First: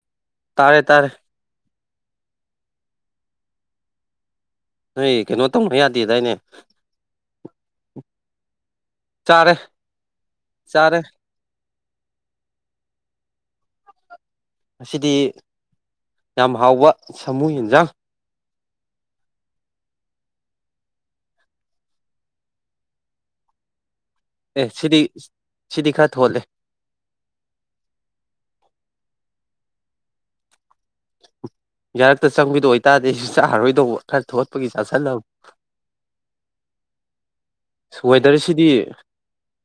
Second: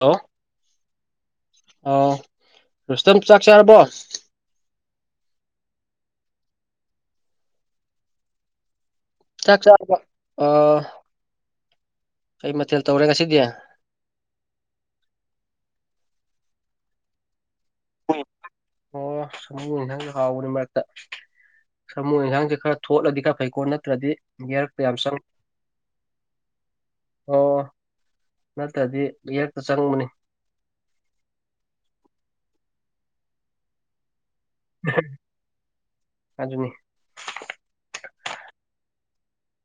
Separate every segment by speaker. Speaker 1: ꯂꯣ
Speaker 2: ꯇꯔꯦ ꯇꯔ
Speaker 1: ꯑꯥꯎ ꯔꯨꯁꯇꯝ ꯆꯥꯛ ꯆꯥꯔꯕꯣ
Speaker 2: ꯅꯣꯏ ꯀꯩꯅꯣ ꯇꯧꯅ ꯌꯥꯗꯦꯗꯥꯏꯅꯦ ꯆꯥꯔꯦ
Speaker 1: ꯆꯥꯛ ꯆꯔꯥꯕꯣ
Speaker 2: ꯆꯥꯔꯦ
Speaker 1: ꯀꯩ ꯃꯊꯦꯜ ꯇꯧꯔꯦ ꯉꯁꯤꯗꯤ
Speaker 2: ꯑꯁꯤꯗꯤ ꯌꯥꯝ ꯍꯥꯎꯕ ꯁꯥꯃꯨ ꯑꯦꯟꯁꯥꯡ
Speaker 1: ꯑꯣ ꯁꯃꯨꯅꯤ ꯍꯪ ꯍꯥꯎꯕꯅꯤ ꯃꯔꯛꯇ ꯁꯥꯃꯨ ꯏꯟꯁꯥꯡꯁꯦ ꯈꯔ ꯊꯣꯠꯂꯗꯤ ꯈꯔ ꯐꯩꯀꯣ ꯅꯠꯇ꯭ꯔꯗꯤ ꯌꯥꯔ
Speaker 2: ꯑꯦ ꯁꯤꯗꯤ
Speaker 1: ꯄꯁꯪ
Speaker 2: ꯁꯤꯗꯤ ꯈꯔ ꯊꯣꯠꯂꯦ
Speaker 1: ꯑꯣ ꯅꯠꯇ꯭ꯔꯗꯤ ꯏꯔꯛꯇ ꯆꯪꯕꯅꯤ
Speaker 2: ꯌꯥꯔꯛꯇ ꯆꯪꯕꯤꯗ ꯑꯣꯏꯇꯥꯔꯗꯤ ꯑꯩꯁꯨ ꯆꯥꯔꯔꯣꯏꯗꯧꯕ ꯈꯔ ꯊꯣꯠ ꯄꯒꯤ ꯆꯥꯁꯤꯜꯕ
Speaker 1: ꯑꯗꯨꯅꯤ
Speaker 2: ꯋꯦꯗꯔꯁꯤꯗꯤ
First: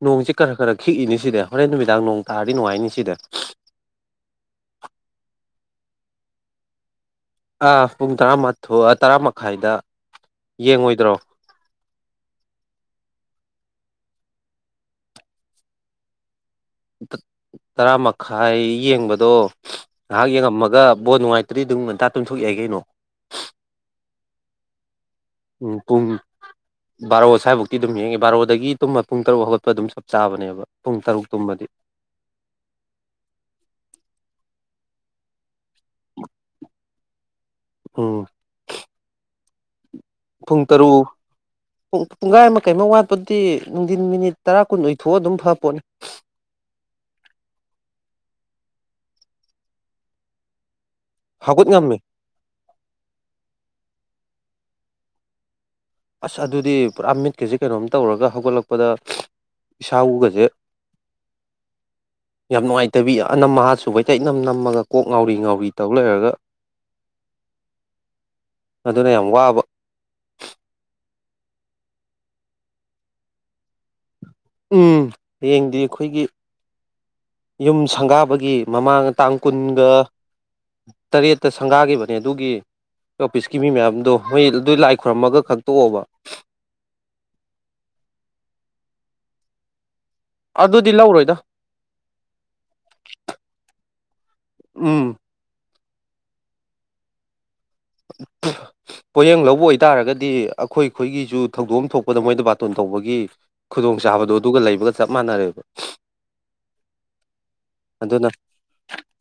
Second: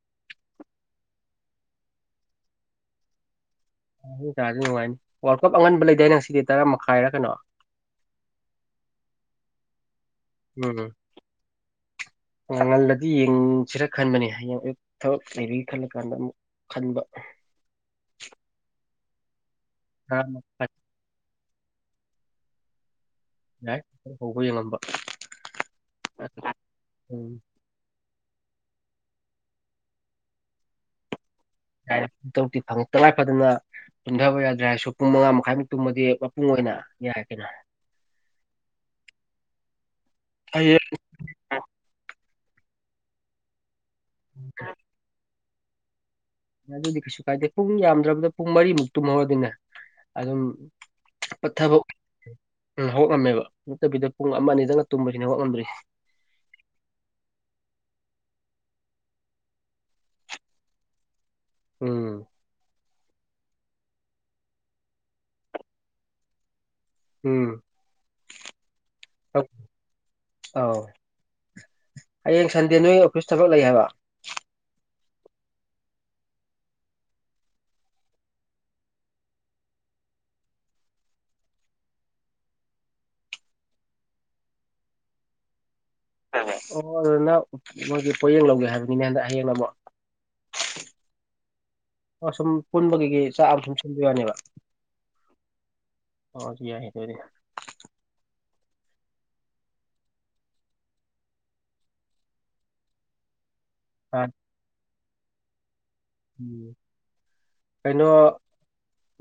Speaker 2: ꯅꯣꯡꯁꯤ ꯈꯔ ꯈꯔ ꯈꯤꯛꯏꯅꯤ ꯁꯤꯗ ꯍꯣꯔꯦꯟ ꯅꯨꯃꯤꯗꯥꯡ ꯅꯣꯡ ꯇꯥꯔꯗꯤ ꯅꯨꯡꯉꯥꯏꯅꯤ ꯁꯤꯗ
Speaker 1: ꯅꯨꯡꯉꯥꯏꯅꯤ ꯋꯥꯔꯜ ꯀꯞ ꯑꯉꯟꯕ ꯂꯩꯗꯥꯏꯅꯦ ꯉꯁꯤꯗꯤ ꯇꯔꯥ ꯃꯈꯥꯏꯔꯥ ꯀꯩꯅꯣ
Speaker 2: ꯑ ꯄꯨꯡ ꯇꯔꯥꯃꯊ ꯇꯔꯥ ꯃꯈꯥꯏꯗ ꯌꯦꯡꯉꯣꯏꯗ꯭ꯔꯣ
Speaker 1: ꯎꯝ ꯉꯜꯂꯦ ꯑꯗꯨ ꯌꯦꯡꯁꯤꯔ ꯈꯟꯕꯅꯦ ꯍꯌꯦꯡ ꯊꯕꯛ ꯂꯩꯕꯦ ꯈꯜꯂ ꯀꯥꯟꯗ ꯑꯃꯨꯛ ꯈꯟꯕ
Speaker 2: ꯈꯥꯏ ꯌꯦꯡꯕꯗꯣ
Speaker 1: ꯇꯔꯥ
Speaker 2: ꯉꯥꯏꯍꯥꯛ
Speaker 1: ꯃꯈꯥꯏ
Speaker 2: ꯌꯦꯡꯉꯝꯃꯒ ꯕꯣꯠ ꯅꯨꯡꯉꯥꯏꯇ ꯗꯤ ꯑꯗꯨꯝ ꯉꯟꯇꯥ ꯇꯨꯝꯊꯣꯛ ꯌꯥꯏ ꯀꯩꯅꯣ
Speaker 1: ꯌꯥꯏ ꯍꯧꯕ ꯌꯦꯡꯉꯝꯕ
Speaker 2: ꯎꯝ ꯄꯨꯡ ꯕꯥꯔꯣ
Speaker 1: ꯎꯝ
Speaker 2: ꯁ꯭ꯋꯥꯏꯐꯥꯎꯛꯇꯤ ꯑꯗꯨꯝ ꯌꯦꯡꯉꯤ ꯕꯥꯔꯣ ꯑꯗꯒꯤ ꯇꯨꯝꯕ ꯄꯨꯡ ꯇꯔꯨꯛ ꯍꯧꯒꯠꯄ ꯑꯗꯨꯝ ꯆꯞ ꯆꯥꯕꯅꯦꯕ ꯄꯨꯡ ꯇꯔꯨꯛ ꯇꯨꯝꯕꯗ
Speaker 1: ꯌꯥ ꯇꯧꯛꯇꯤ ꯐꯪꯉꯛꯇ ꯂꯥꯛꯄꯗꯅ ꯇꯨꯝꯊꯕ ꯌꯥꯗ꯭ꯔꯦ ꯍꯥꯏꯔꯁꯨ ꯄꯨꯡ ꯃꯉꯥ ꯃꯈꯥꯏꯃꯨꯛ ꯇꯨꯝꯃꯗꯤ ꯃꯄꯨꯡ ꯑꯣꯏꯅ ꯌꯥꯏ ꯀꯩꯅꯣ
Speaker 2: ꯎꯝ ꯊꯨꯡ
Speaker 1: ꯐꯩꯌꯦ
Speaker 2: ꯇꯔꯨꯛ ꯄꯨꯡꯈꯥꯏ ꯑꯃ ꯀꯩ ꯑꯃ ꯋꯥꯠꯄꯗꯤ ꯅꯨꯡꯊꯤꯟ ꯃꯤꯅꯤꯠ ꯇꯔꯥ ꯀꯨꯟ ꯑꯣꯏꯊꯣꯛꯑ ꯑꯗꯨꯝ ꯐꯄꯣꯠꯅꯤ
Speaker 1: ꯑꯗꯨꯗꯤ ꯀꯩꯁꯨ ꯀꯥꯏꯗꯦ ꯄꯨꯡ ꯌꯥꯝꯗ꯭ꯔꯕꯗ ꯄꯨꯡ ꯃꯔꯤꯃꯨꯛ ꯇꯨꯝꯍꯧꯔꯗꯤꯅꯦ ꯑꯗꯨꯝ
Speaker 2: ꯍꯧꯒꯠ
Speaker 1: ꯄꯠꯊꯕ
Speaker 2: ꯉꯝꯃꯤ
Speaker 1: ꯍꯧꯂꯝꯝꯃꯦꯕ ꯅꯠꯇꯕꯤꯗ ꯄꯨꯡ ꯑꯃ ꯑꯅꯤꯗꯪꯅ ꯇꯨꯝꯕꯁꯤꯅꯦ ꯍꯧꯛ ꯉꯝꯗ꯭ꯔꯤ
Speaker 2: ꯑꯁ ꯑꯗꯨꯗꯤ ꯄꯨꯔꯥ ꯃꯤꯠꯀꯁꯤꯦ ꯀꯩꯅꯣꯝ ꯇꯧꯔꯒ ꯍꯧꯒꯠꯂꯛꯄꯗ ꯏꯁꯥ ꯎꯒꯁꯦ
Speaker 1: ꯎꯝ
Speaker 2: ꯌꯥꯝ ꯅꯨꯡꯉꯥꯏꯇꯦ ꯇꯕꯤ ꯑꯅꯝ ꯑꯥ ꯁꯨꯕꯩꯇꯩ ꯏꯅꯝ ꯅꯝꯃꯒ ꯀꯣꯛ ꯉꯥꯎꯔꯤ ꯉꯥꯎꯔꯤ ꯇꯧ ꯂꯩꯔꯒ
Speaker 1: ꯎꯝ
Speaker 2: ꯑꯗꯨꯅ ꯌꯥꯝ ꯋꯥꯕ
Speaker 1: ꯑꯧ ꯍꯌꯦꯡ ꯁꯟꯗꯦ ꯅꯣꯏ ꯑꯣꯐꯤꯁ ꯊꯕꯛ ꯂꯩ ꯍꯥꯏꯕ
Speaker 2: ꯎꯝ ꯍꯌꯦꯡꯗꯤ ꯑꯩꯈꯣꯏꯒꯤ ꯌꯨꯝ ꯁꯪꯒꯥꯕꯒꯤ ꯃꯃꯥꯡ ꯇꯥꯡ ꯀꯨꯟꯒ ꯇꯔꯦꯠꯇ ꯁꯪꯒꯥꯈꯤꯕꯅꯦ ꯑꯗꯨꯒꯤ ꯑꯣꯐꯤꯁꯀꯤ ꯃꯤ ꯃꯌꯥꯝꯗꯣ ꯃꯣꯏ ꯑꯗꯨ ꯂꯥꯏ ꯈꯨꯣꯏꯔꯝꯃꯒ ꯈꯪꯇꯣꯛꯑꯣꯕ
Speaker 1: ꯑꯣ ꯑꯗꯨꯅ ꯃꯣꯏꯒꯤ ꯄꯣꯠꯌꯦꯡ ꯂꯧꯒꯦ ꯍꯥꯏꯕꯅꯤꯅꯦ ꯍꯟꯗꯛ ꯍꯌꯦꯡꯅ ꯑꯃꯨꯛ
Speaker 2: ꯑꯗꯨꯗꯤ ꯂꯧꯔꯣꯏꯗ
Speaker 1: ꯁꯨꯝ ꯄꯨꯟꯕꯒꯤ ꯆꯥꯛ ꯑ ꯊꯨꯝ ꯁꯤꯟꯕꯤ ꯌꯥꯅꯦꯕ
Speaker 2: ꯎꯝ
Speaker 1: ꯍ ꯁꯤ ꯌꯥꯏꯗꯔ
Speaker 2: ꯄꯣꯌꯦꯡ ꯂꯧꯕ ꯑꯣꯏꯇꯥꯔꯒꯗꯤ ꯑꯩꯈꯣꯏꯈꯣꯏꯒꯤꯁꯨ ꯊꯧꯗꯣꯛ ꯑꯃ ꯊꯣꯛꯄꯗ ꯃꯣꯏꯗ ꯕꯥꯇꯣꯟ ꯇꯧꯕꯒꯤ ꯈꯨꯗꯣꯡ
Speaker 1: ꯑ
Speaker 2: ꯆꯥꯕꯗꯣ ꯑꯗꯨꯒ ꯂꯩꯕꯒ ꯆꯞ ꯃꯥꯟꯅꯔꯦꯕ
Speaker 1: ꯀꯩꯅꯣ
Speaker 2: ꯑꯗꯨꯅ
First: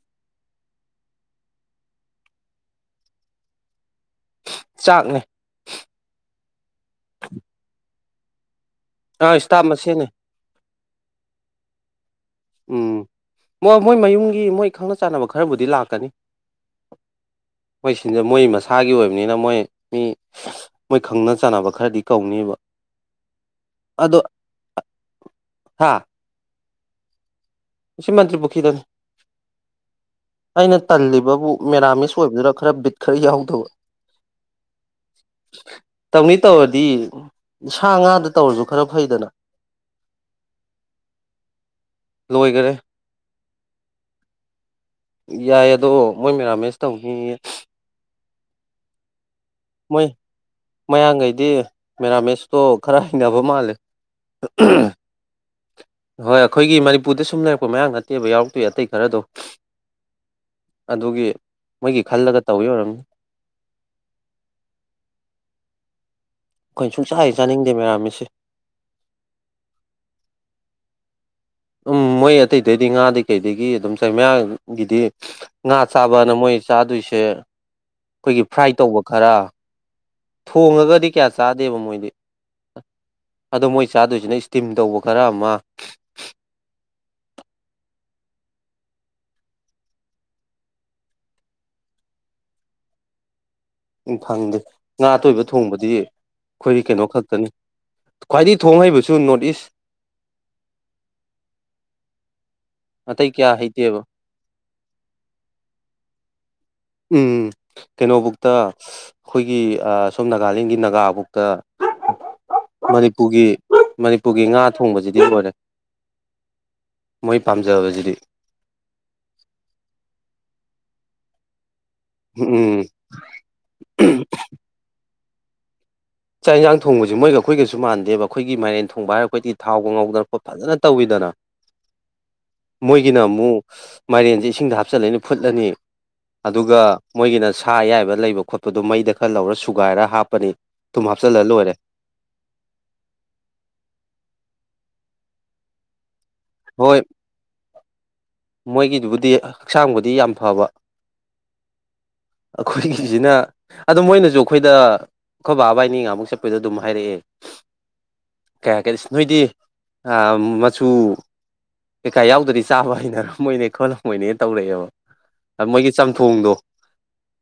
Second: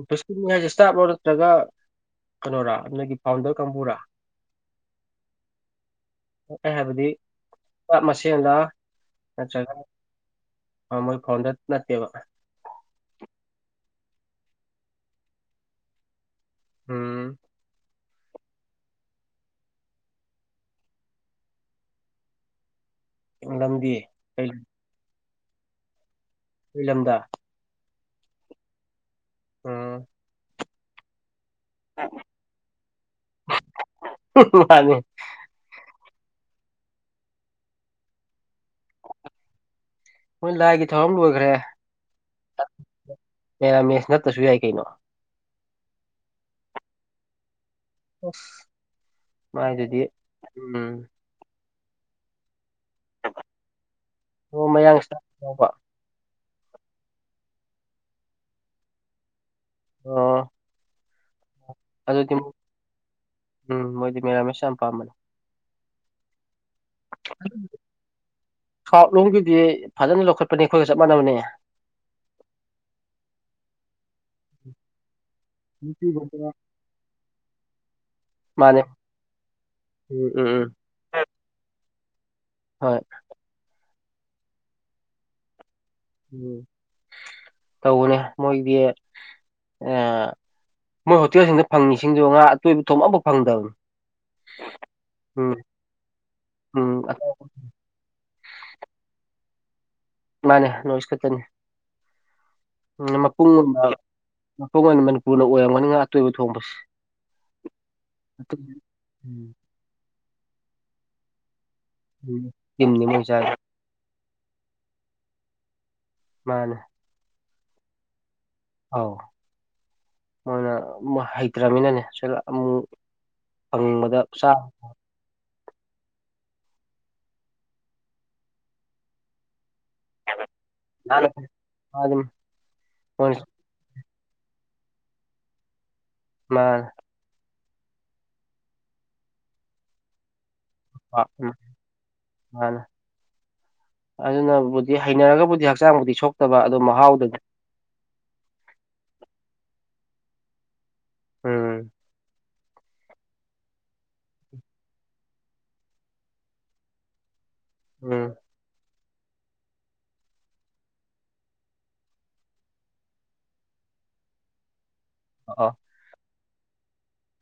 Speaker 1: ꯄꯨꯁꯀꯨꯜ ꯍꯥꯏꯁꯦ ꯏꯁꯇꯥ ꯑꯣꯏ ꯅꯠꯇ꯭ꯔꯒ ꯀꯩꯅꯣꯔꯥ ꯅꯒꯤ ꯐꯥꯎꯟꯗꯔ ꯀꯥꯡꯕꯨꯔ
Speaker 2: ꯆꯥꯛꯅꯦ
Speaker 1: ꯍꯥꯏꯕꯗꯤ ꯄꯠ ꯃꯁꯦꯟꯗ
Speaker 2: ꯑꯥ ꯏꯁꯇꯥꯞ ꯃꯅꯤ
Speaker 1: ꯑ ꯃ ꯐꯣꯟꯗ ꯅ ꯀꯦꯕ
Speaker 2: ꯎꯝ ꯃꯣꯏ ꯃꯣꯏ ꯃꯌꯨꯝꯒꯤ ꯃꯣꯏ ꯈꯪꯅ ꯆꯥꯟꯅꯕ ꯈꯔꯕꯨꯗꯤ ꯂꯥꯛꯀꯅꯤ
Speaker 1: ꯎꯝ
Speaker 2: ꯃꯣꯏ ꯁꯤꯟꯖꯦ ꯃꯣꯏ ꯃꯁꯥꯒꯤ ꯑꯣꯏꯕꯅꯤꯅ ꯃꯣꯏ ꯃꯤ ꯃꯣꯏ ꯈꯪꯅ ꯆꯥꯟꯅꯕ ꯈꯔꯗꯤ ꯀꯧꯅꯦꯕ
Speaker 1: ꯅꯗꯤ ꯀ
Speaker 2: ꯍꯥꯥ
Speaker 1: ꯏꯂꯝꯂꯝꯗ
Speaker 2: ꯁꯤ ꯃꯇ꯭ꯔꯤ ꯄꯨꯈꯤꯗꯅꯤ
Speaker 1: ꯑꯝ
Speaker 2: ꯑꯩꯅ ꯇꯜꯂꯤꯕꯕꯨ ꯃꯦꯔꯥꯃꯤꯁ ꯑꯣꯏꯕꯗꯨꯅ ꯈꯔ ꯕꯤꯠ ꯈꯔ ꯌꯥꯎꯧꯗꯕ
Speaker 1: ꯃꯥꯅꯤ
Speaker 2: ꯇꯧꯅꯤ ꯇꯧꯔꯗꯤ ꯁꯥ ꯉꯥꯗ ꯇꯧꯔꯁꯨ ꯈꯔ ꯐꯩꯗꯅ
Speaker 1: ꯃꯣꯏ ꯂꯥꯏꯒꯤ ꯊꯧꯔꯝ ꯂꯣꯏꯈ꯭ꯔꯦ
Speaker 2: ꯂꯣꯏꯈꯔꯦ
Speaker 1: ꯄꯦꯔꯥꯃꯦꯁ ꯅꯠꯇꯁꯨ ꯌꯥꯏ ꯀꯩꯅꯣ
Speaker 2: ꯌꯥꯏ ꯑꯗꯣ ꯃꯣꯏ ꯃꯦꯔꯥꯃꯦꯁ ꯇꯧꯅꯤꯌꯦ
Speaker 1: ꯑꯣꯐ
Speaker 2: ꯃꯣꯏ ꯃꯌꯥꯈꯩꯗꯤ ꯃꯦꯔꯥꯃꯤꯁ ꯇꯣ ꯈꯔ ꯍꯩꯅꯕ ꯃꯥꯜꯂꯦ
Speaker 1: ꯑꯣꯕ
Speaker 2: ꯍꯣꯏ ꯑꯩꯈꯣꯏꯒꯤ ꯃꯅꯤꯄꯨꯔꯗ ꯁꯨꯝ ꯂꯩꯔꯛꯄ ꯃꯌꯥꯝ ꯅꯠꯇꯦꯕ ꯌꯥꯎꯔꯛꯇꯣꯏ ꯑꯇꯩ ꯈꯔꯗꯣ
Speaker 1: ꯑ
Speaker 2: ꯑꯗꯨꯒꯤ ꯃꯣꯏꯒꯤ
Speaker 1: ꯑꯗꯨꯗꯤ
Speaker 2: ꯈꯜꯂꯒ ꯇꯧꯋꯤ ꯑꯣꯏꯔꯝꯅꯤ
Speaker 1: ꯎꯝ ꯃꯣꯏꯗꯤ ꯃꯦꯔꯥꯃꯦꯁ ꯌꯥꯝ ꯄꯥꯝꯕꯅꯤ
Speaker 2: ꯑꯩꯈꯣꯏꯅ ꯁꯨꯡꯆꯥ ꯍꯦꯛ ꯆꯥꯅꯤꯡꯗꯦ ꯃꯦꯔꯥꯃꯦꯁꯁꯦ
Speaker 1: ꯁꯥꯎꯠ ꯂꯣꯝꯒꯤꯗꯤ ꯐꯖꯅ ꯂꯧꯈꯠꯄꯅꯤ ꯑꯩꯈꯣꯏꯒ ꯆꯞ ꯃꯥꯟꯅꯕꯅꯦ [unintelligible]
Speaker 2: ꯎꯝ ꯃꯣꯏ ꯑꯇꯩꯗꯤ ꯉꯥꯗꯤ ꯀꯩꯗꯒꯤ ꯑꯗꯨꯝ ꯆꯩꯃꯌꯥꯒꯤꯗꯤ ꯉꯥ ꯆꯥꯕꯅ ꯃꯣꯏ ꯆꯥꯗꯣꯏꯁ ꯁꯦ ꯑꯩꯈꯣꯏꯒꯤ ꯐ꯭ꯔꯥꯏ
Speaker 1: ꯃꯥꯅꯦ
Speaker 2: ꯇꯧꯕ ꯈꯔ
Speaker 1: ꯎꯝ ꯎꯝ ꯎꯝ
Speaker 2: ꯊꯣꯡꯉꯒꯗꯤ ꯀꯌꯥ ꯆꯥꯗꯦꯕ ꯃꯣꯏꯗꯤ
Speaker 1: ꯍꯣꯏ
Speaker 2: ꯑꯗꯣ ꯃꯣꯏ ꯆꯥꯗꯣꯏꯁꯤꯅ ꯏꯁꯇꯤꯝ ꯇꯧꯕ ꯈꯔ ꯑꯃ
Speaker 1: ꯎꯝ ꯇꯧꯕꯅꯦ ꯃꯣꯏꯗꯤ ꯑ ꯃꯣꯏ ꯍꯣꯇꯦꯜꯁꯤꯡꯗ ꯐꯪꯉꯤꯁꯤꯡꯗꯨꯣ ꯉꯥ ꯑꯇꯣꯏꯕ ꯊꯣꯡ ꯑꯃꯐꯥꯎ ꯐꯪꯗꯕꯅꯤ
Speaker 2: ꯎꯝ ꯐꯪꯗꯦ ꯉꯥ ꯑꯇꯣꯏꯕ
Speaker 1: ꯎꯝ
Speaker 2: ꯊꯣꯡꯕꯗꯤ ꯑꯩꯈꯣꯏ
Speaker 1: ꯎꯝ
Speaker 2: ꯀꯩꯅꯣ ꯈꯛꯇꯅꯤ ꯈ꯭ꯋꯥꯏꯗꯒꯤ ꯊꯣꯡ ꯍꯩꯕꯁꯨ ꯅꯣꯔꯠ ꯏꯁ
Speaker 1: ꯃꯥꯅꯦ ꯅꯣꯔꯠ ꯏꯁ ꯈꯛꯇꯅꯤ ꯑꯥ
Speaker 2: ꯑꯇꯩ ꯀꯌꯥ
Speaker 1: ꯃꯄꯨꯡꯒꯨꯝꯕ
Speaker 2: ꯍꯩꯇꯦꯕ
Speaker 1: ꯃꯐꯝ ꯑꯣꯏꯅ ꯃꯅꯤꯄꯨꯔꯅ ꯑꯣꯏꯔꯝꯒꯅꯤꯅ ꯑꯇꯣꯏꯕ ꯊꯣꯡꯕꯁꯤ
Speaker 2: ꯎꯝ ꯀꯩꯅꯣꯕꯨꯛꯇ ꯑꯁ
Speaker 1: ꯎꯝ
Speaker 2: ꯑꯩꯈꯣꯏꯒꯤ ꯑꯥ ꯁꯣꯝ ꯅꯥꯒꯥꯂꯦꯟꯒꯤ ꯅꯥꯒꯥꯕꯨꯛꯇ
Speaker 1: ꯎꯝ ꯇꯤꯝꯅꯤ ꯃꯣꯏ
Speaker 2: ꯃꯅꯤꯄꯨꯔꯒꯤ
Speaker 1: ꯆꯥꯏꯗꯣ
Speaker 2: ꯃꯅꯤꯄꯨꯔꯒꯤ ꯉꯥ ꯊꯣꯡꯕꯁꯤꯗꯤ ꯂꯣꯏꯔꯦ
Speaker 1: ꯃꯥꯅꯦ
Speaker 2: ꯑꯩ ꯄꯥꯝꯖꯕꯁꯤꯗꯤ
Speaker 1: ꯑꯥꯎ ꯃ‌ꯣꯏꯅ ꯃ ꯍꯩꯇ꯭ꯔꯥꯃꯤꯅꯅꯦ
Speaker 2: ꯎꯝ
Speaker 1: ꯑꯃꯨꯛ ꯐꯪꯕꯗ ꯆꯥꯕ
Speaker 2: ꯆꯥꯛ ꯏꯟꯁꯥꯡ ꯊꯣꯡꯕꯁꯤ ꯃꯣꯏꯒ ꯑꯩꯈꯣꯏꯒꯁꯨ ꯃꯥꯟꯗꯦꯕ ꯑꯩꯈꯣꯏꯒꯤ ꯃꯥꯏꯔꯦꯟ ꯊꯣꯡꯕ ꯍꯥꯏꯔ ꯑꯩꯈꯣꯏꯗꯤ ꯊꯥꯎꯗ ꯉꯧꯗꯅ ꯈꯣꯠ ꯐꯖꯅ ꯇꯧꯋꯤꯗꯅ
Speaker 1: ꯑꯗꯨꯝ
Speaker 2: ꯃꯣꯏꯒꯤꯅ
Speaker 1: ꯃꯣꯏꯅ
Speaker 2: ꯑꯃꯨꯛ [unintelligible] ꯃꯥꯏꯔꯦꯟꯁꯦ ꯏꯁꯤꯡꯗ ꯍꯥꯞꯆꯤꯜꯂꯅꯤ ꯐꯨꯠꯂꯅꯤ ꯑꯗꯨꯒ
Speaker 1: ꯃꯥꯅꯦ
Speaker 2: ꯃꯣꯏꯒꯤꯅ ꯁꯥ ꯑꯌꯥꯏꯕ ꯂꯩꯕ ꯈꯣꯠꯄꯗꯣ ꯃꯩꯗ ꯈꯔ ꯂꯧꯔ ꯁꯨꯒꯥꯏꯔ ꯍꯥꯞꯄꯅꯤ ꯊꯨꯝ ꯍꯥꯞꯆꯜꯂ
Speaker 1: ꯎꯝ
Speaker 2: ꯂꯣꯏꯔꯦ
Speaker 1: ꯃꯥꯅ‌‌ꯦ ꯑꯗꯨꯅꯕꯨꯗꯤ ꯍꯩꯅꯔꯒꯕꯨꯗꯤ ꯍꯛꯆꯥꯡꯕꯨꯗꯤ ꯁꯣꯛ
Speaker 2: ꯍꯣꯏ ꯃꯣꯏꯒꯤꯗꯨꯕꯨꯗꯤ ꯍꯛꯆꯥꯡꯕꯨꯗꯤ ꯌꯥꯝ ꯐꯕ
Speaker 1: ꯎꯝ
Speaker 2: ꯑꯩꯈꯣꯏꯒꯤꯁꯤꯅ ꯑꯗꯨ ꯃꯣꯏꯅꯁꯨ ꯑꯩꯈꯣꯏꯗ ꯑꯩꯈꯣꯏ ꯕꯥ ꯏꯕꯅꯤ ꯉꯍꯟꯃꯨꯛ ꯆꯠꯄꯩꯗ ꯑꯗꯨꯝ ꯍꯥꯏꯔꯛꯑꯦ
Speaker 1: ꯎꯝ
Speaker 2: ꯀꯌꯥ ꯀꯩ ꯅꯣꯏꯗꯤ ꯑꯥ ꯃꯆꯨ ꯀꯩꯀꯥ ꯌꯥꯎꯗꯔꯗꯤ ꯆꯥꯕ ꯍꯩꯅꯔꯝꯃ‌ꯣꯏꯅꯦ ꯈꯣꯠꯂꯝꯃ‌ꯣꯏꯅꯦ ꯇꯧꯔꯛꯑꯦꯕ ꯑꯥ
Speaker 1: ꯑꯣ
Speaker 2: ꯃꯣꯏꯒꯤ ꯆꯝꯊꯣꯡꯗꯣ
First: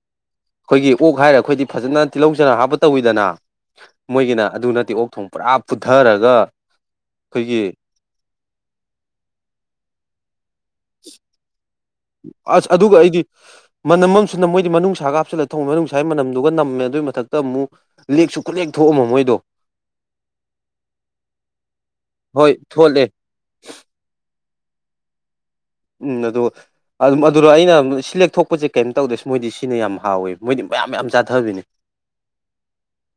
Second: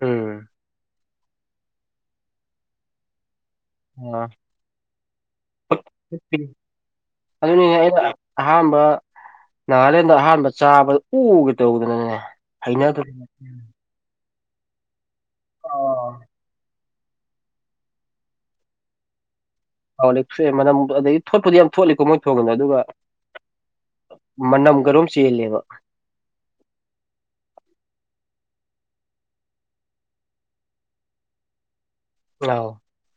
Speaker 1: ꯎꯝ
Speaker 2: ꯑꯩꯈꯣꯏꯒꯤ ꯑꯣꯛ ꯍꯥꯏꯔ ꯑꯩꯈꯣꯏꯗꯤ ꯐꯖꯅ ꯇꯤꯜꯍꯧ ꯆꯅꯝ ꯍꯥꯞꯄ ꯇꯧꯋꯤꯗꯅ
Speaker 1: ꯑ
Speaker 2: ꯃꯣꯏꯒꯤꯅ ꯑꯗꯨ ꯅꯠꯇꯦ ꯑꯣꯛ ꯊꯣꯡ ꯄꯨꯔꯥ ꯄꯨꯊꯔꯒ
Speaker 1: ꯑꯗꯨꯅꯤꯅꯦ ꯑꯩꯅ ꯑꯍꯥꯟꯕ ꯅꯥꯒꯥꯂꯦꯟꯗ ꯑꯍꯥꯟꯕ ꯆꯥꯕꯗ ꯑꯣꯒꯦ ꯇꯧꯋ‌ꯦ
Speaker 2: ꯑꯁ ꯑꯗꯨꯒ ꯑꯩꯗꯤ ꯃꯅꯝ ꯑꯃꯁꯨꯅ ꯃꯣꯏꯗꯤ ꯃꯅꯨꯡꯅꯨꯡꯁꯥꯒ ꯍꯥꯞꯆꯜꯂꯦ ꯊꯣꯡ ꯃꯅꯨꯡꯁꯥꯒꯤ ꯃꯅꯝꯗꯨꯒ ꯅꯝꯃꯦ ꯑꯗꯨꯏ ꯃꯊꯛꯇ ꯑꯃꯨꯛ ꯂꯦꯛꯁꯨ ꯈꯨꯠꯂꯦꯛ ꯊꯣꯛꯑꯝꯃ ꯃꯣꯏꯗꯣ
Speaker 1: ꯍꯥꯎ ꯂꯦꯛꯁ‌ꯦ ꯃꯅꯝ ꯑꯗꯒꯤ ꯊꯣꯠꯄꯨꯗꯤ ꯌꯥꯝ ꯊꯣꯠꯂꯤꯀꯣ ꯃꯣꯏ ꯊꯣꯡꯉꯅꯤ
Speaker 2: ꯍꯣꯏ
Speaker 1: ꯑꯗꯨꯒ
Speaker 2: ꯊꯣꯛꯂꯦ
Speaker 1: ꯃꯅꯝ ꯀꯔꯨꯝ ꯆꯦꯜꯂꯦꯕ
Speaker 2: ꯎꯝ ꯑꯗꯣ ꯑꯗꯨꯝ ꯑꯗꯨꯗꯣ ꯑꯩꯅ ꯁꯤꯂꯦꯛ ꯊꯣꯛꯄꯁꯦ ꯀꯩꯝꯇ ꯇꯧꯗ꯭ꯔ‌ ꯃꯣꯏꯗꯤ ꯁꯤꯅ ꯌꯥꯝ ꯍꯥꯎꯋꯦ ꯃꯣꯏꯗꯤ ꯃꯌꯥꯝ ꯃꯌꯥꯝ ꯆꯥꯊꯕꯤꯅꯤ
Speaker 1: ꯑꯥꯎ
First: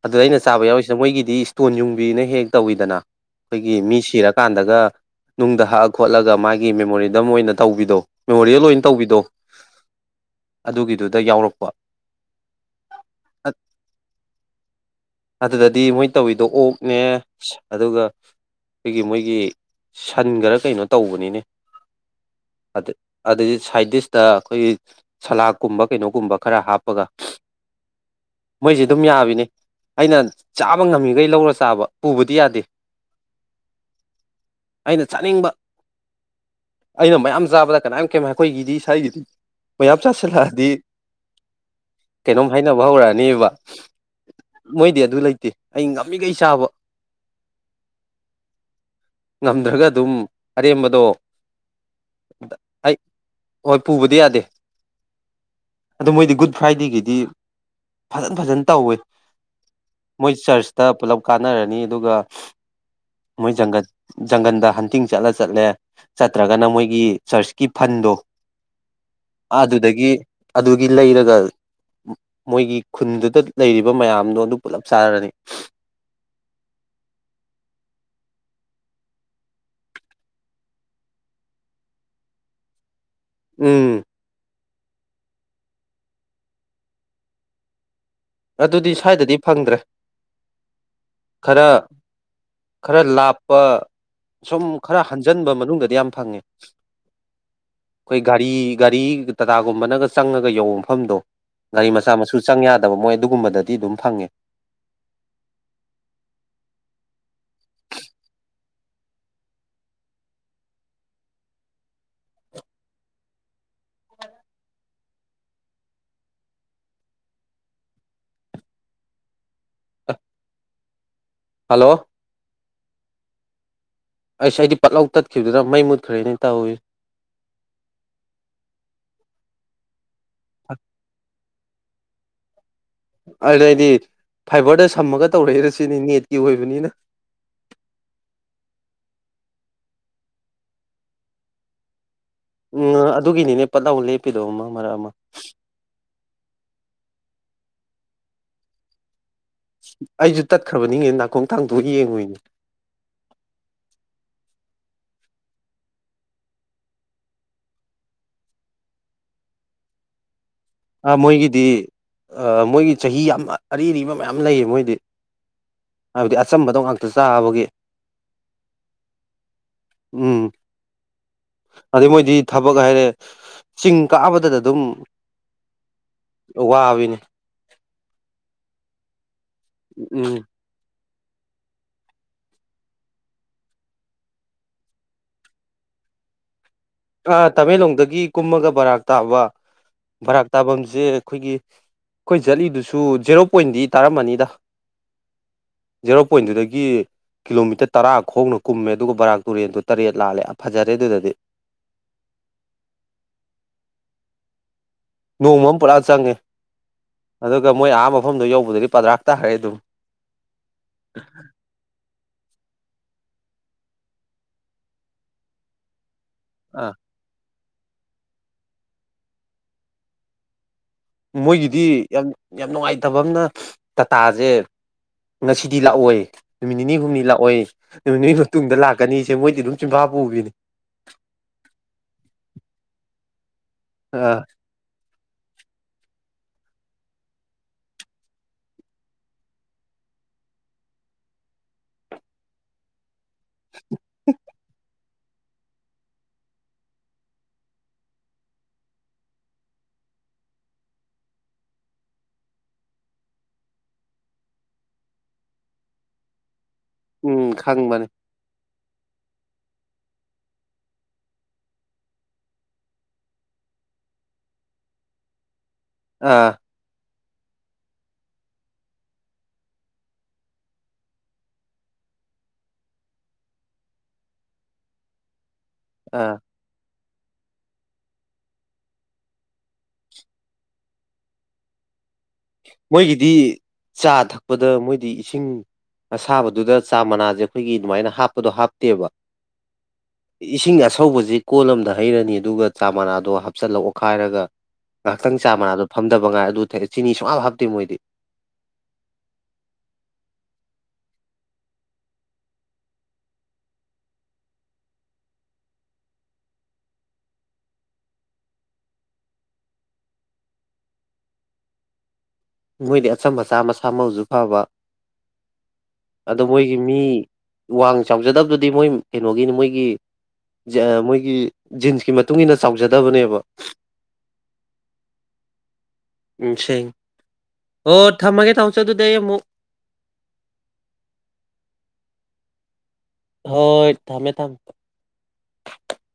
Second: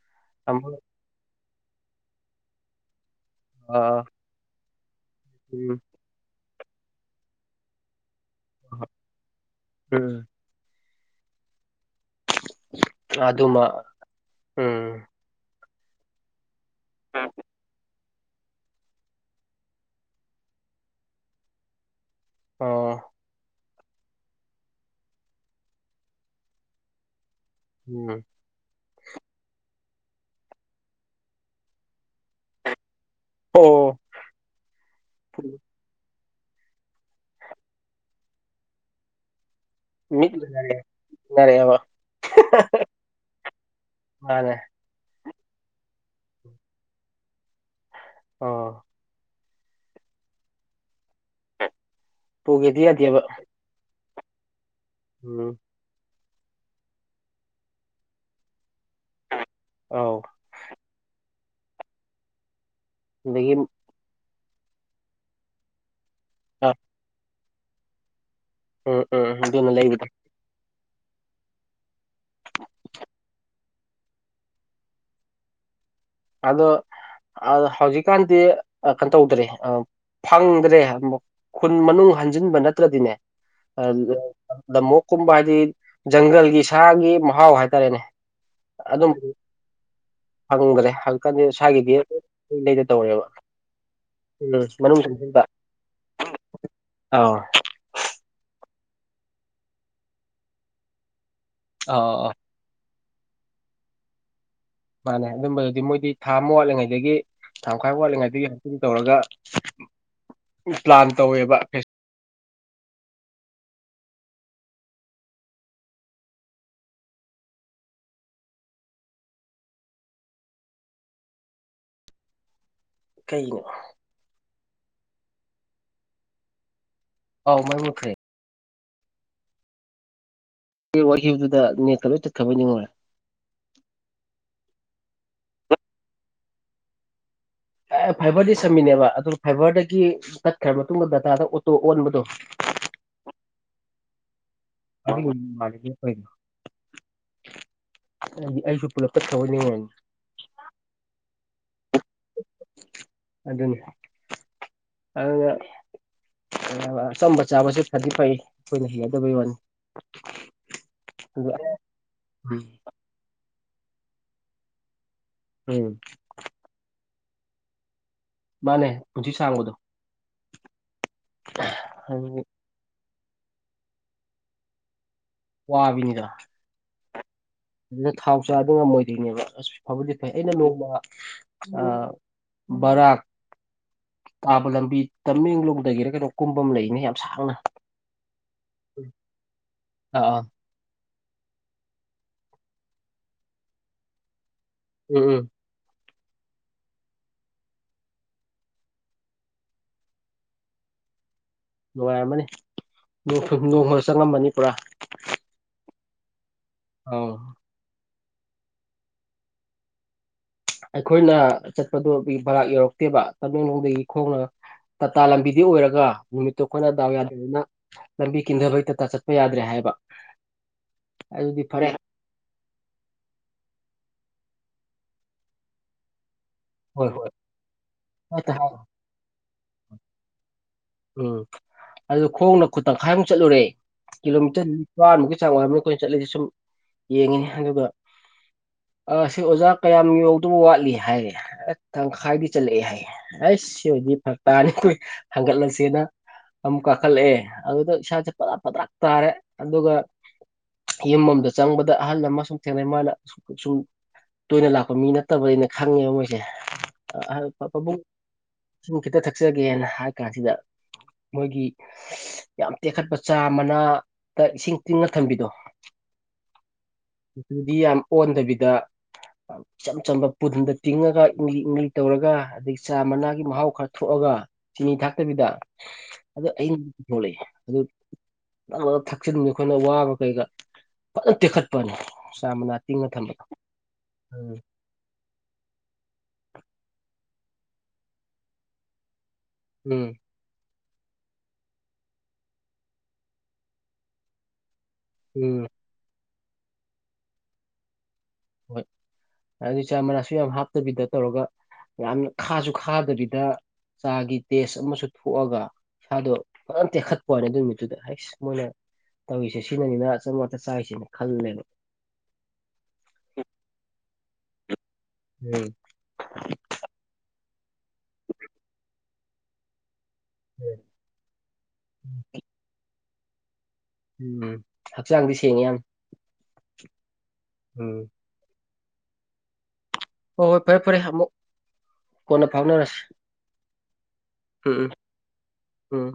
Speaker 2: ꯑꯗꯨ ꯑꯩꯅ ꯆꯥꯕ ꯌꯥꯎꯔꯤꯁꯤꯅ ꯃꯣꯏꯒꯤꯗꯤ ꯏꯁꯇꯣꯟ ꯌꯨꯡꯕꯤꯅ ꯍ‌ꯦꯍꯦꯛ ꯇꯧꯋꯤꯗꯅ ꯑꯩꯈꯣꯏꯒꯤ ꯃꯤ
Speaker 1: ꯑꯥ
Speaker 2: ꯁꯤꯔꯀꯥꯟꯗꯒ ꯅꯨꯡꯗ
Speaker 1: ꯎꯝ
Speaker 2: ꯍꯛꯑ ꯈꯣꯠꯂꯒ ꯃꯥꯒꯤ ꯃꯦꯃꯣꯔ‌ꯦꯟ ꯗꯝ ꯑꯣꯏꯅ ꯇꯧꯕꯤꯗꯣ ꯃꯦꯃꯣꯔꯤꯌꯦꯜ ꯑꯣꯏꯅ ꯇꯧꯕꯤꯗꯣ
Speaker 1: ꯎꯝ
Speaker 2: ꯑꯗꯨꯒꯤꯗꯨ ꯗ ꯌꯥꯎꯔꯛꯄ
Speaker 1: ꯑꯗꯨꯃ ꯎꯝ
Speaker 2: ꯗꯤ ꯃꯣꯏ ꯇꯧꯋꯤꯗꯣ ꯑꯣꯛꯅꯦ ꯑꯁ ꯑꯗꯨꯒ ꯑꯩꯈꯣꯏꯒꯤ ꯃꯣꯏꯒꯤ ꯁꯟ ꯈꯔ ꯀꯩꯅꯣ ꯇꯧꯕꯅꯤꯅꯦ ꯑꯗꯨ
Speaker 1: ꯑꯣ
Speaker 2: ꯑꯗꯨꯏ ꯁꯥꯏꯠ ꯗꯤꯁꯇ ꯑꯩꯈꯣꯏꯒꯤ ꯁꯂꯥꯗꯀꯨꯝꯕ ꯀꯩꯅꯣꯒꯨꯝꯕ ꯈꯔ ꯍꯥꯞꯄꯒ
Speaker 1: ꯎꯝ
Speaker 2: ꯑꯩꯈꯣꯏꯁꯦ ꯑꯗꯨꯝ ꯌꯥꯕꯤꯅꯦ ꯑꯩꯅ ꯆꯥꯕ ꯉꯝꯃꯤꯈꯩ ꯂꯧꯔ ꯆꯥꯕ ꯄꯨꯕꯗꯤ ꯌꯥꯗꯦ
Speaker 1: ꯑꯣ
Speaker 2: ꯑꯩꯅ ꯆꯥꯅꯤꯡꯕ ꯑꯩꯅ ꯃꯌꯥꯝ ꯆꯥꯕꯗ ꯀꯅꯥꯝ ꯀꯦꯝ ꯑꯩꯈꯣꯏꯒꯤꯗꯤ ꯁꯋꯥꯏꯒꯤꯗꯤ ꯃꯌꯥꯝ
Speaker 1: ꯃꯤꯠ
Speaker 2: ꯆꯥꯁꯤꯜꯂꯛꯑꯗꯤ
Speaker 1: ꯎꯅꯔꯦ ꯎꯅꯔꯛꯑꯦꯕ
Speaker 2: ꯀꯩꯅꯣꯝ ꯍꯥꯏꯅꯕ ꯍꯧꯔꯛꯑꯅꯤꯕ
Speaker 1: ꯃꯥꯅꯦ
Speaker 2: ꯃꯣꯏꯗꯤ ꯑꯗꯨ ꯂꯩꯇ ꯇꯦ ꯑꯩ ꯉꯝꯃꯤꯈꯩ ꯆꯥꯕ
Speaker 1: ꯑꯥ
Speaker 2: ꯉꯝꯗ꯭ꯔꯒ ꯑꯗꯨꯝ ꯑꯔꯦꯝꯕꯗꯣ
Speaker 1: ꯄꯨꯒꯦꯗꯤ
Speaker 2: ꯑꯩ
Speaker 1: ꯌꯥꯗꯦꯕ
Speaker 2: ꯍꯣꯏ ꯄꯨꯕꯗꯤ ꯌꯥꯗꯦ
Speaker 1: ꯎꯝ
Speaker 2: ꯑꯗꯣ ꯃꯣꯏꯗꯤ ꯒꯨꯗ ꯐ꯭ꯔꯥꯏꯗꯦꯒꯤꯗꯤ ꯐꯖꯟ ꯐꯖꯟ ꯇꯧꯋꯤ
Speaker 1: ꯑꯧ
Speaker 2: ꯃꯣꯏ ꯆꯔꯁꯇ ꯄꯨꯂꯞ ꯀꯥꯟꯅꯔꯅꯤ ꯑꯗꯨꯒ ꯃꯣꯏ
Speaker 1: ꯑꯗꯒꯤ
Speaker 2: ꯖꯪꯒꯜ ꯖꯪꯒꯜꯗ ꯍꯟꯇꯤꯡ ꯆꯠꯂ ꯆꯠꯂꯦ ꯆꯠꯇ꯭ꯔꯒꯅ
Speaker 1: ꯑ
Speaker 2: ꯃꯣꯏꯒꯤ ꯆꯔꯁꯀꯤ ꯐꯟꯗꯣ
Speaker 1: ꯎꯝ ꯎꯝ ꯑꯗꯨꯅ ꯂꯩꯕꯗꯣ
Speaker 2: ꯑꯗꯨꯗꯒꯤ ꯑꯗꯨꯒꯤ ꯂꯩꯔꯒ ꯃꯣꯏꯒꯤ ꯈꯨꯟꯗꯨꯗ ꯂꯩꯔꯤꯕ ꯃꯌꯥꯝꯗꯣ ꯑꯗꯨ ꯄꯨꯜꯂꯞ ꯆꯥꯔꯔꯅꯤ
Speaker 1: ꯑꯗꯣ ꯑꯥ ꯍꯧꯖꯤꯛꯀꯥꯟꯗꯤ ꯑꯥ ꯀꯩꯅꯣ ꯇꯧꯗ꯭ꯔꯦ ꯐꯪꯗ꯭ꯔꯦ ꯈꯨꯟ ꯃꯅꯨꯡ ꯍꯟꯖꯤꯟꯕ ꯅꯠꯇ꯭ ꯔꯗꯤꯅꯦ
Speaker 2: ꯎꯝ
Speaker 1: ꯂꯝꯃꯣꯛꯀꯨꯝꯕ ꯍꯥꯏꯗꯤ ꯖꯪꯒꯜꯒꯤ ꯁꯥꯒꯤ ꯃꯍꯥꯎ ꯍꯥꯏꯇꯥꯔꯦꯅꯦ
Speaker 2: ꯑꯗꯨꯗꯤ
Speaker 1: ꯑꯗꯨꯝ
Speaker 2: ꯁ꯭ꯋꯥꯏꯗꯗꯤ ꯐꯪꯗ꯭ꯔꯦ
Speaker 1: ꯐꯪꯗ꯭ꯔꯦ ꯍꯧꯖꯤꯛꯀꯥꯟꯗꯤ
Speaker 2: ꯈꯔ
Speaker 1: ꯁꯥꯒꯤꯗꯤ ꯂꯩꯗ
Speaker 2: ꯈꯔ
Speaker 1: ꯇꯧꯔꯦꯕ
Speaker 2: ꯂꯥꯞꯄ ꯁꯨꯝ
Speaker 1: ꯎꯝ ꯃꯅꯨꯡ
Speaker 2: ꯈꯔ
Speaker 1: ꯆꯪꯁꯤꯟꯕ
Speaker 2: ꯍꯟꯖꯟꯕ ꯃꯅꯨꯡꯗꯗꯤ ꯌꯥꯝ ꯐꯪꯉꯦ
Speaker 1: ꯑꯥꯎ
Speaker 2: ꯑꯩꯈꯣꯏ ꯒꯥꯔꯤ ꯒꯥꯔꯤ ꯇꯇꯥꯒꯨꯝꯕꯅꯒ ꯆꯪꯉꯒ ꯌꯧꯕ ꯃꯐꯝꯗꯣ ꯒꯥꯔꯤ
Speaker 1: ꯑ
Speaker 2: ꯃꯆꯥ ꯃꯁꯨ ꯆꯪ ꯌꯥꯗꯕ ꯃꯣꯏ ꯑꯗꯨꯒꯨꯝꯕꯗꯗꯤ ꯑꯗꯨꯝ ꯐꯪꯉꯦ
Speaker 1: ꯃꯥꯅꯦ ꯑꯗꯨꯝꯕꯗꯨꯗꯤ ꯃꯣꯏꯗꯤ ꯊꯥ ꯑꯃ ꯋꯥꯠꯂꯤꯉꯩꯗꯒꯤ ꯊꯥꯃꯈꯥꯏ ꯑꯃ ꯋꯥꯠꯂꯤꯉꯩꯗꯒꯤ ꯍꯟꯇꯤꯡ ꯇꯧꯔꯒ ꯄ꯭ꯂꯥꯟ ꯇꯧꯋꯦꯕ
Speaker 2: ꯑꯦ ꯍꯜꯂꯣ
Speaker 1: ꯀꯩꯅꯣ
Speaker 2: ꯏꯁ ꯑꯩꯗꯤ ꯄꯠꯂꯧ ꯇꯠꯈꯤꯕꯗꯨꯗ ꯃꯩ ꯃꯨꯠꯈ꯭ꯔꯦꯅꯦ ꯇꯧꯏ
Speaker 1: ꯑꯥꯎ ꯃꯩ ꯃꯨꯈ꯭ꯔꯦ ꯋꯥꯈꯤꯕꯗꯨꯗ ꯅꯦꯠꯀ ꯂꯣꯏ ꯇꯠꯈ꯭ꯔꯕ ꯅꯤꯡꯉꯨꯔꯦ
Speaker 2: ꯑꯗꯩꯗꯤ ꯐꯥꯏꯕꯔꯗ ꯁꯝꯃꯒ ꯇꯧꯔꯛꯏꯔ ꯁꯤꯅꯤ ꯅꯦꯠꯀꯤ ꯑꯣꯏꯕꯅꯤꯅ
Speaker 1: ꯑꯦ ꯐꯥꯏꯕꯔꯗꯤ ꯁꯝꯃꯤꯅꯦꯕ ꯑꯗꯨ ꯐꯥꯏꯕꯔꯗꯒꯤ ꯇꯠꯈ꯭ꯔ ꯃꯇꯨꯡꯗ ꯗꯇꯥꯗ ꯑꯣꯇꯣ ꯑꯣꯟꯕꯗꯣ
Speaker 2: ꯎꯝ ꯑꯗꯨꯒꯤꯅꯤꯅꯦ ꯄꯠ ꯂꯥꯎ ꯂꯦꯞꯄꯤ
Speaker 1: ꯑꯩꯁꯨ ꯄꯨꯂꯞ ꯇꯠꯈ꯭ꯔꯕꯣꯏ ꯅꯤꯡꯉꯨꯔꯅꯤ
Speaker 2: ꯑꯩꯁꯨ ꯇꯠꯈ꯭ꯔꯕꯅꯤꯅꯦ ꯅꯥꯀꯣꯡ ꯌꯦꯡꯉꯨꯏꯅꯤ
Speaker 1: ꯑꯗꯨꯗ ꯑꯗꯨꯒ ꯑꯆꯝꯕ ꯆꯥꯕꯁꯤ ꯐꯗꯤ ꯐꯩ ꯑꯩꯈꯣꯏꯅ ꯍꯩꯅꯗꯕꯩ ꯋꯥꯅꯤ
Speaker 2: ꯑꯥ
Speaker 1: ꯑꯗꯨ
Speaker 2: ꯃꯣꯏꯒꯤꯗꯤ ꯃꯣꯏꯒꯤ ꯆꯍꯤ ꯌꯥꯝ ꯑꯔꯤ ꯑꯔꯤꯕ ꯃꯌꯥꯝ ꯂꯩꯌꯦ ꯃꯣꯏꯗꯤ
Speaker 1: ꯎꯝ
Speaker 2: ꯍꯥꯏꯕꯗꯤ ꯑꯆꯝꯕꯗꯣ ꯉꯥꯛꯇ ꯆꯥꯕꯒꯤ
Speaker 1: ꯃꯥꯅꯦ ꯄꯨꯟꯁꯤ ꯁꯥꯡꯕꯗꯣ
Speaker 2: ꯎꯝ ꯑꯗꯩ
Speaker 1: ꯑꯗꯨ
Speaker 2: ꯃꯣꯏꯗꯤ ꯊꯕꯛ ꯍꯥꯏꯔꯦ ꯆꯤꯡ ꯀꯥꯕꯗꯗ ꯑꯗꯨꯝ
Speaker 1: ꯋꯥꯕꯤꯅꯤꯗꫭ
Speaker 2: ꯋꯥꯕꯤꯅꯤ
Speaker 1: ꯑꯗꯨꯗ ꯊꯥꯎ ꯆꯥꯗ ꯉꯝꯃꯣꯏꯗꯣꯏꯅꯦꯕ ꯑꯁ ꯐꯕꯗꯤ ꯐꯩ
Speaker 2: ꯎꯝ
Speaker 1: ꯑꯩꯅ ꯅꯣꯡꯃ ꯑ ꯕꯔꯥꯛ ꯇꯥꯕ ꯂꯝꯕꯤ ꯇꯃꯦꯡꯂꯣꯡꯗꯒꯤꯔ ꯀꯩꯅꯣ ꯀꯨꯝ
Speaker 2: ꯑꯥ ꯇꯃꯦꯡꯂꯣꯡꯗꯒꯤ ꯀꯨꯝꯃꯒ ꯕꯔꯥꯛ ꯇꯥꯕ
Speaker 1: ꯑꯥ ꯑꯥ
Speaker 2: ꯕꯔꯥꯛ ꯇꯥꯐꯝꯁꯦ ꯑꯩꯈꯣꯏꯒꯤ ꯑꯩꯈꯣꯏ ꯆꯖꯠꯂꯤꯗꯨꯁꯨ ꯖꯦꯔꯣ ꯄꯣꯏꯟꯗꯤ ꯇꯥꯔꯝꯃꯅꯤꯗ
Speaker 1: ꯎꯝ ꯎꯝ
Speaker 2: ꯖꯦꯔꯣ ꯄꯣꯏꯟꯗꯨꯨꯗꯒꯤ ꯀꯤꯂꯣꯃꯤꯇꯔ ꯇꯔꯥ ꯈꯣꯡꯅ ꯀꯨꯝꯃꯦ ꯑꯗꯨꯒ ꯕꯔꯥꯛ ꯇꯨꯔꯦꯟꯗꯨ‌ ꯇꯔꯦꯠ ꯂꯥꯜꯂꯦ ꯐꯖꯔꯦ ꯑꯗꯨꯗꯗꯤ
Speaker 1: ꯅꯨꯡꯉꯥꯏꯔꯝꯃꯅꯤ ꯅꯣꯡꯃꯗ ꯆꯪꯉꯃꯅꯤ ꯄꯨꯔꯥ
Speaker 2: ꯅꯣꯡꯃ ꯑꯃ ꯄꯨꯔꯥ ꯆꯪꯉꯦ
Speaker 1: ꯑꯥꯎ
Speaker 2: ꯑꯗꯨꯒ ꯃꯣꯏ ꯑꯍꯥ ꯃꯐꯝꯗꯣ ꯌꯧꯕꯗꯗꯤ ꯄꯥꯗ꯭ꯔꯥꯛ ꯇꯥꯔꯦ ꯑꯗꯨꯝ
Speaker 1: ꯑꯩꯈꯣꯏꯅ ꯆꯠꯄꯗꯣ ꯑꯩ ꯚꯔꯥꯛ ꯌꯧꯔꯛꯇꯦꯕ ꯇꯃꯦꯡꯂꯣꯡꯗꯒꯤ ꯈꯣꯡꯅ ꯇꯇꯥ ꯂꯝꯕꯤꯗꯤ ꯑꯣꯏꯔꯒ ꯅꯨꯃꯤꯠꯇꯣ
Speaker 2: ꯑ
Speaker 1: ꯑꯩꯈꯣꯏꯅ ꯗꯥꯎ ꯌꯥꯗ꯭ꯔꯦꯅꯤꯅ ꯂꯝꯕꯤ ꯀꯤꯟꯊꯕ ꯍꯩꯇꯛꯇ ꯆꯠꯄ ꯌꯥꯗ꯭ꯔꯦ ꯍꯥꯏꯕ ꯑꯗꯨꯗꯤ
Speaker 2: ꯃꯣꯏꯒꯤꯗꯤ
Speaker 1: ꯐꯔꯦ
Speaker 2: ꯌꯥꯝ ꯌꯥꯝ ꯅꯨꯡꯉꯥꯏꯇꯕ ꯑ ꯑꯃꯅ ꯇꯥꯇꯥꯁꯦ ꯉꯁꯤꯗꯤ ꯂꯥꯛꯑꯣꯏ ꯅꯨꯃꯤꯠ ꯅꯤꯅꯤ
Speaker 1: ꯍꯣꯏ
Speaker 2: ꯍꯨꯝꯅꯤ
Speaker 1: ꯍꯣꯏ
Speaker 2: ꯂꯥꯛꯑꯣꯏ ꯅꯨꯃꯤꯠ ꯅꯤꯅꯤꯒꯤ
Speaker 1: ꯍꯦꯛꯇ
Speaker 2: ꯃꯇꯨꯡꯗ
Speaker 1: ꯍꯥꯏꯔꯣ
Speaker 2: ꯂꯥꯛꯀꯅꯤꯁꯦ ꯃꯣꯏꯗꯤ ꯑꯗꯨꯝ ꯆꯝꯐꯥ ꯄꯨꯕꯤꯅꯤ
Speaker 1: ꯎꯝ ꯑꯗꯨꯗ ꯈꯣꯡꯅ ꯈꯨ ꯇꯪꯈꯥꯏꯃꯨꯛ ꯆꯠꯂꯨꯔꯦ
Speaker 2: ꯑꯥ
Speaker 1: ꯀꯤꯂꯣꯃꯤꯇꯔ ꯅꯤꯄꯥꯥꯟꯃꯨꯛꯀꯤ ꯆꯥꯡ ꯋꯥꯏꯔꯔꯕꯅꯤ ꯑꯩꯈꯣꯏꯅ ꯆꯠꯂꯤꯁꯦ ꯁꯨꯝ ꯌꯦꯡꯉꯤꯅꯤ ꯑꯗꯨꯒ ꯑ ꯁꯤ ꯑꯣꯖꯥ ꯀꯌꯥꯝ ꯌꯧꯗꯕ ꯋꯥꯠꯂꯤ ꯍꯥꯏꯔꯦ ꯑ ꯇꯪꯈꯥꯏꯗꯤ ꯆꯠꯂꯛꯑꯦ ꯍꯥꯏꯌꯦꯦ ꯑꯩ ꯁꯤ ꯑꯣꯏꯗꯤ ꯐ ꯇꯥꯅꯤ ꯍꯪꯒꯠꯂꯁꯤ ꯁꯤꯦꯅ ꯑꯃꯨꯛ ꯀꯥꯈꯠꯂꯛꯑꯦ ꯑꯗꯨꯗ ꯏꯁꯥꯁꯦ ꯄꯗ꯭ꯔꯥꯛ ꯄꯗ꯭ꯔꯥꯛ ꯇꯥꯔꯦ ꯑꯗꯨꯒ ꯌꯨꯝ ꯑꯃꯗ ꯆꯪꯕꯗ ꯑꯍꯜ ꯑꯃ ꯁꯨꯝ ꯊꯦꯡꯅꯩ ꯃꯥꯅ ꯑ ꯁꯨꯝ ꯇꯣꯏꯅ ꯂꯥꯛꯄ ꯃꯤ ꯅꯠꯇꯕ ꯑꯩꯅ ꯈꯪꯉꯦꯕ ꯃꯣꯏꯁꯦ
Speaker 2: ꯎꯝ
Speaker 1: ꯄꯥꯕꯨꯡ
Speaker 2: ꯈꯪꯕꯅꯦ
Speaker 1: ꯁꯨꯝ ꯈꯤꯇ ꯊꯛꯆꯒꯦꯅ ꯍꯥꯏ ꯀꯥꯟꯁꯤꯗ ꯃꯣꯏꯒꯤ ꯌꯥꯝ ꯇꯦꯛꯈꯠꯄ ꯆꯥ ꯃꯅꯥꯗ ꯏꯁꯤꯡ ꯇꯤꯡꯉ ꯊꯝꯕꯤꯗꯣ
Speaker 2: ꯑꯥ
Speaker 1: ꯑꯗꯨꯗꯤ ꯌꯥꯝ ꯑꯣꯟꯗꯕꯤꯗ ꯏꯆꯝ ꯆꯝꯕ ꯄꯨꯟꯗ ꯇꯤꯡꯉꯒ ꯏꯪꯂꯤ ꯏꯪꯂꯤ ꯇꯧꯔꯒ ꯑꯗꯒꯤ ꯆꯥ ꯃꯅꯥꯒꯤ ꯃꯍꯥꯎ ꯈꯔ ꯊꯣꯛꯑꯒ ꯀ ꯆꯤꯅꯤ ꯊꯥꯛꯇꯕꯤꯗ
Speaker 2: ꯑꯥ
Speaker 1: ꯑ ꯑꯩꯅ ꯊꯣꯛꯂꯛꯏꯦ ꯑꯗꯨ ꯅꯪꯅ ꯊꯛꯆꯤꯟꯅꯤ ꯑꯩꯈꯣꯏꯅ ꯋꯥꯕ ꯀꯩꯗ ꯐꯖꯅ ꯇꯦꯛꯈꯠꯄꯅꯤ ꯆꯥ ꯃꯅꯥ ꯇꯤꯡꯉ ꯊꯝꯕꯗꯣ
Speaker 2: ꯃꯣꯏꯒꯤꯗꯤ ꯆꯥ
Speaker 1: ꯎꯝ
Speaker 2: ꯊꯛꯄꯗ ꯃꯣꯏꯗꯤ ꯏꯁꯤꯡ ꯑꯁꯥꯕꯗꯨꯗ ꯆꯥ ꯃꯅꯥꯁꯦ ꯑꯩꯈꯣꯏꯒꯤ ꯑꯗꯨꯃꯥꯏꯅ ꯍꯥꯞꯄꯗꯣ ꯍꯥꯞꯇꯦꯕ
Speaker 1: ꯎꯝ
Speaker 2: ꯏꯁꯤꯡ ꯑꯁ ꯑꯊꯧꯕꯁꯤ ꯀꯣ ꯑꯃꯗ ꯍꯩꯔꯅꯤ ꯑꯗꯨꯒ ꯆꯥ ꯃꯅꯥꯗꯣ ꯍꯥꯞꯆꯤꯜꯂꯛ ꯑꯣꯈꯥꯏꯔꯒ ꯉꯥꯏꯍꯥꯛꯇꯪ ꯆꯥ
Speaker 1: ꯎꯝ
Speaker 2: ꯃꯅꯥꯗꯣ ꯐꯝꯗꯕ ꯉꯥꯏ ꯑꯗꯨ ꯆꯤꯅꯤ ꯁꯨꯡꯞ ꯍꯥꯞꯇꯦ ꯃꯣꯏꯗꯤ
Speaker 1: ꯍꯣꯏ ꯑꯗꯨꯗꯤ ꯆꯥ ꯃꯅꯥꯁꯨ ꯌꯥꯝ ꯍꯥꯞꯇꯕꯤꯗ ꯇꯧꯔꯒ ꯌꯥꯝꯅ ꯈꯥꯁꯨ ꯈꯥꯗꯕꯤꯗ ꯆꯥꯒꯤ ꯇꯦꯁ ꯑꯃꯁꯨ ꯊꯣꯛꯑꯒ ꯏꯁꯥꯗꯣ ꯐ ꯇꯦꯛꯈꯠꯄꯅꯦ ꯑꯗꯨ ꯅꯨꯃꯤꯠꯇꯨꯗ ꯍꯁ ꯃꯣꯏꯅ ꯇꯧꯔꯤꯁꯦ ꯁꯤꯅꯅꯤꯅ ꯑꯆꯝꯇ ꯆꯥꯏꯔꯤꯁꯅ ꯈꯜꯂꯦꯕ
Speaker 2: ꯃꯣꯏꯗꯤ ꯑꯆꯝ ꯃꯆꯥ ꯃꯁꯥ ꯃꯎꯁꯨ ꯐꯕ
Speaker 1: ꯎꯝ
Speaker 2: ꯑꯗꯣ ꯃꯣꯏꯒꯤ ꯃꯤ ꯋꯥꯡ ꯆꯥꯎꯖꯗꯕꯗꯨꯗꯤ ꯃꯣꯏ ꯀꯩꯅꯣꯒꯤꯅꯤ ꯃꯣꯏꯒꯤ ꯃꯣꯏꯒꯤ ꯖꯤꯟꯁꯀꯤ ꯃꯇꯨꯡ ꯏꯟꯅ ꯆꯥꯎꯖꯗꯕꯅꯦꯕ
Speaker 1: ꯎꯝ ꯍꯛꯆꯥꯡꯗꯤ ꯁꯦꯡꯉꯦ ꯌꯥꯝ
Speaker 2: ꯎꯝꯁ ꯍ
Speaker 1: ꯎꯝ
Speaker 2: ꯊꯝꯃꯒꯦ ꯇꯥꯃꯁꯦ ꯑꯗꯨꯗꯩ ꯑꯩ ꯑꯃꯨꯛ
Speaker 1: ꯍꯣꯏ ꯍꯣꯏ ꯐꯔꯦ ꯐꯔꯦ ꯑꯃꯨꯛ ꯀꯣꯟꯅ ꯐꯥꯎꯅꯔꯁꯤ
Speaker 2: ꯍꯣꯏ ꯊꯝꯃꯦ ꯊꯝꯃꯦ
Speaker 1: ꯎꯝ ꯎꯝ ꯎꯝ